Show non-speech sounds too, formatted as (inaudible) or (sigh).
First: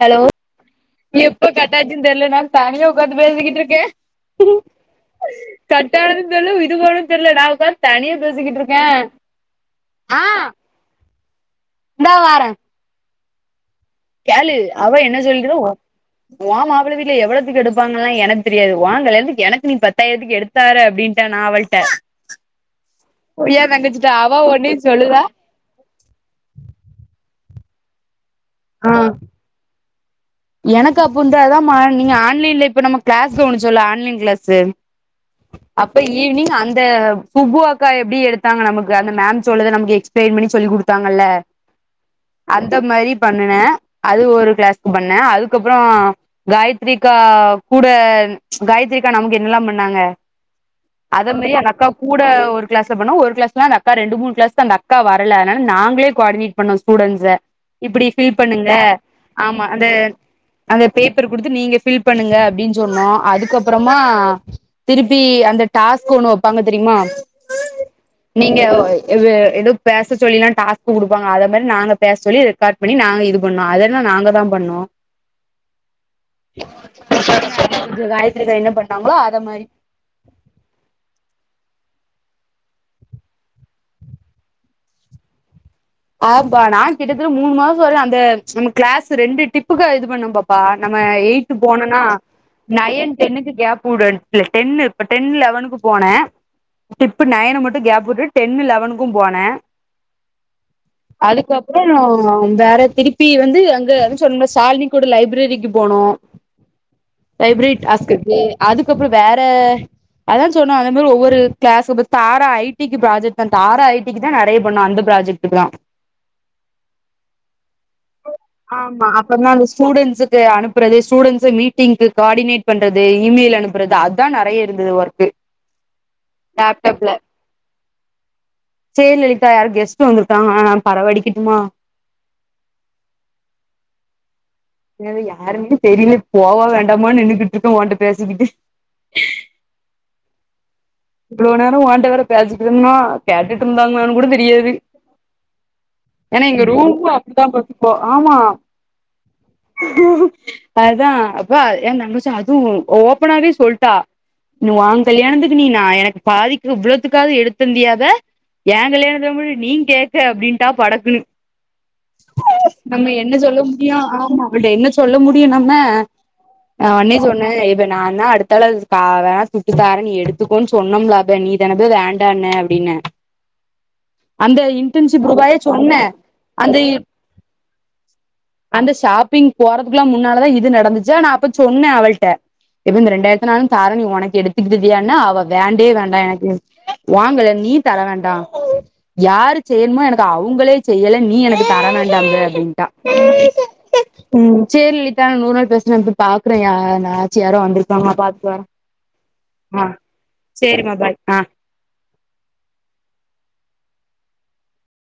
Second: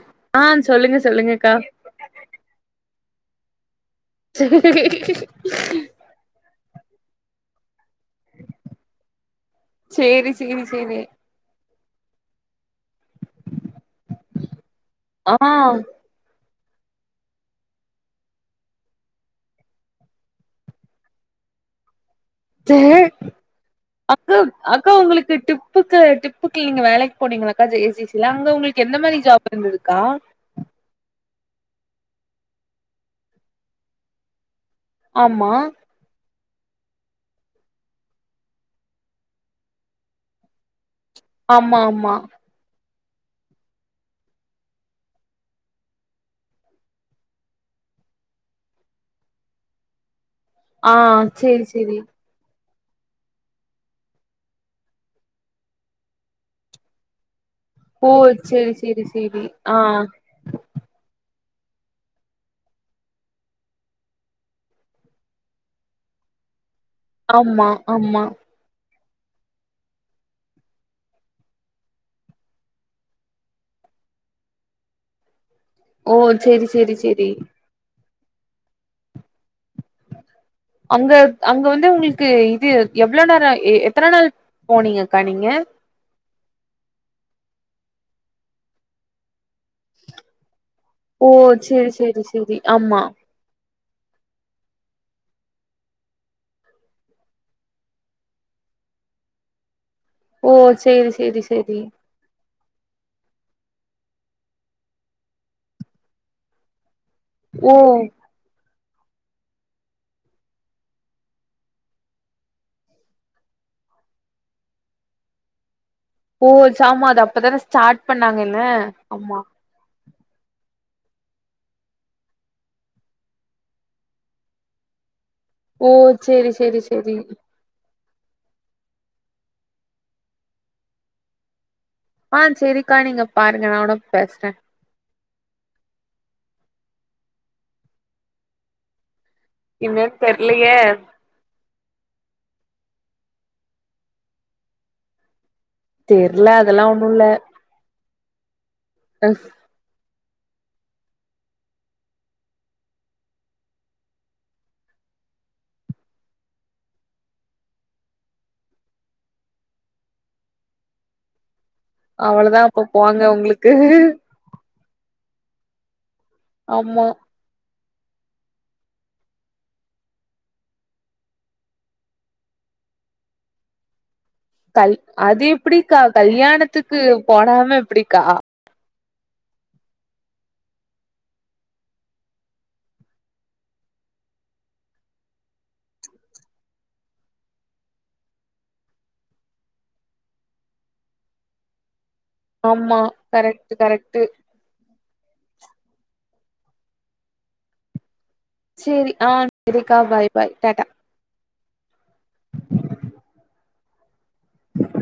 hello ஆ சொல்லுங்க நீ எப்ப சொல்லுங்கக்கா கட்டாச்சின்னு தெர்ல நா தனியா ஒக்காந்து பேசிக்கிட்டுருக்கே (inaudible) கட்டானது தெர்ல இது போனது தெர்ல நா ஒக்காந்து தனியா பேசிக்கிட்ருக்கே சேரி சேரி சேரி இந்தா வாரே கேளு அவ என்ன ஆ சொல்லுறா ஒ மாப்பள வீட்ல எவ்ளத்துக்கு எடுப்பாங்கன்லா எனக்கு தெரியாது ஒ கல்யாணத்துக்கு எனக்கு நீ பத்தாயிரத்துக்கு எடுத்து தர அப்படின்ட்ட நா அவள்ட சே எ தங்கச்சிகிட்ட அவ அக்கா ஒட்னே அக்கா சொல்லுதா உங்களுக்கு டிப்புக்கு டிப்புக்கு நீங்க வேலைக்கு போனீங்கலக்கா ஜெசிசில அங்க உங்ளுக்கு ஆ எந்த மாரி ஜாப் இருந்ததுக்கா எனக்கு அப்புன்டாதா மார்னிங் ஆன்லைன்ல இப்ப நம்ம க்ளாஸ் கவனிச்சோல ஆன்லைன் க்ளாஸ்சு ஆமா இப்ப ஈவினிங் அந்த சுப்பு அக்கா எப்டி எடுத்தாங்க நமக்கு அந்த மேம் சொல்றத நமக்கு எக்ஸ்ப்ளைன் பண்ணி சொல்லி குடுத் ப்பாங்கல்ல ஆமா ஆமா அந்த மாரி பண்னுனே அது ஒரு க்ளாஸ்க்கு பண்ணே அதுக்கப்றோ காயத்தரிக்கா கூட காயத்தரிக்கா நமக்கு என்னெல்லா பண்ணாங்க ஆ அத மேரி சேரி அந்த அக்கா சேரி கூட ஒரு க்ளாஸ்ல போனோ ஒரு க்ளாஸ்ல அந்த அக்கா ரெண்டு மூணு க்ளாஸ்க்கு அந்தக்கா வரல அதனாள நாங்களே க்வாடினேட் பண்ணோ ஸ்டுடண்ஸ்ச இப்டி ஓ ஃபில் பண்ணுங்க சேரி சேரி சேரி ஆமா ஆ அந்த அந்த பேப்பர் குடுத்து நீங்க ஃபில் பண்ணுங்க அப்டின்னு சொன்னோ அதுக்கப்பறமா திருப்பி அந்த டாஸ்க் ஒண்ணு வைப்பாங்க தெரியுமா ஆமா ஆமா நீங்க ஏதோ பேச சொல்லிலா டாஸ்க்கு குடுப்பாங்க அத மேரி நாங்க பேச சொல்லி ஸ்டார்ட் பண்ணி நாங்க இது பண்ணோ அதெல்லா நாங்க தா பண்ணோ ஓ சேரி சேரி ரேரி கொஞ்ச காயத்ரிகு என்ன பண்ணாங்களோ அத மாரி அங்க அங்க வந்து உங்களுக்கு இது எவ்ளோ நேரோ எத்தன நாள் போனீங்கக்கா நீங்க ஆம்பா நா கிட்டத்தட்ட மூணு மாசோ வரே அந்த நம்ம க்ளாஸ் ரெண்டு டிப் புக்கு இது பண்ணுன பாப்பா நம்ம ஓ எயித்து சேரி போனனா சேரி சேரி ஆமா நைன் டென்னுக்கு கேப் டென்னு இப்ப டென் லெவனுக்கு போனே டிப்பு நைன மட்டு கேப் விட்டு டென் லவனுக்கு போனே ஓ சேரி சேரி சேரி அதுக்கப்றோ ஆ வேற திருப்பி வந்து அங்க அதா சொன்னோல சால்னி கூட லைப்ரரிக்கு போனோ லைப்ரரி ஓ டாஸ்க்கிருக்கு அதுக்கப்றோ வேற அதா சொன்ன அந்த மாரி ஒவ்வொரு க்ளாஸ்க்கு தாரா ஐ டிக்கு ப்ராஜக்ட்தா தாரா ஐ டிக்கு தான் நெறைய பண்ணு அந்த ப்ராஜெக்ட் தா ஓ சாம அது அப்பதானே ஸ்டார்ட் பண்ணாங்க என்ன ஆமா ஸ்டூடெண்ஸுக்கு அனுப் ண்பறது ஸ்டுடெண்ஸ மீட்டிங்கு க்வார்டினேட் பண்றது இமெயில் அனுப்புறது அதா நெறைய இருந்தது ஒர்க்கு ஓ சேரி சேரி லேப்டாப்ல சேரி சேரி லலிதா யாரோ கெஸ்ட் வந்துருக்காங்க நா பெரவடிக்கட்டுமா ஆ செரிக்கா நீங்க பாருங்க நா உட பேசுறே ஏ அது யாருனே தெரில போவா வேண்டாமான்னு நின்னுக்கிட்டு இருக்கோ ஓன்ட்ட பேசிக்கிட்டு இன்னன்னு தெர்லையே இவ்ளோ நேரோ ஒன்ட்ட வேற பேசிட்டன்னா கேட்டுட்டு இருந்தாங்களான்னு கூட தெரியாது ஏன்னா தெர்ல இங்க அதெல்லா ரூம் ஒண்ணு அப்படித்தா கட்ருக்கு ஆமா தஸ் அதா அப்பா ஏ தங்கச்சி அதும் ஓப்பனாவே சொல்ட்டா நீ ஒ கல்யாணத்துக்கு நீ நா எனக்கு பாதிக்க இவ்ளோத்துக்காவது எடுத்தந்தியாத ஏ கல்யாணத்த மட்டு நீ கேக்க அப்டின்டா படக்குணு அவ்ளோதா அப்ப நம்ம போங்க என்ன சொல்ல உங்களுக்கு முடியு ஆமா இவள்ட என்ன சொல்ல முடியு நம்ம ஆமா அவனே சொ இப்ப நா தா அடுத்தாள கா வே சுட்டு தாரே நீ எடுத் த்துக்கோனு சொன்னோம்லப நீ தானபே வேண்டான அப்டின்னே கல் அது ரூபாய எப்டிக்கா சொன்னே அந்த கல்யாணத்துக்கு போடாம எப்டிக்கா அந்த ஷாப்பிங் போறதுக்ல்லா முன்னாலதா இது நடந்துச்சு நா அப்ப சொன்னே அவள்ட எபே இந்த ரெண்டாயிரத்த நாளு தாரே நீ ஒனக்கு எடுத்துக்கிட்டிடியானா அவ் பா வேண்டயே வேண்டா எனக்கு ஒ ங்கல நீ தர வேண்டா யாரு செய்யணுமோ எனக்கு அவுங்களே செய்யல நீ எனக்கு தர வேண்டாம்ங்க ட்டா ஆமா கரெக்ட் கரெக்ட் ம் சேர் லி த நூறு நாள் பேசுனப்ப பாக்குறே யா நாச்சியாரோ (unintelligible) பாத்துட்டு வரே சேரி ஆ சேரிக்கா பாய் பாய் டாட்டா சேரிமா பாய் ஆ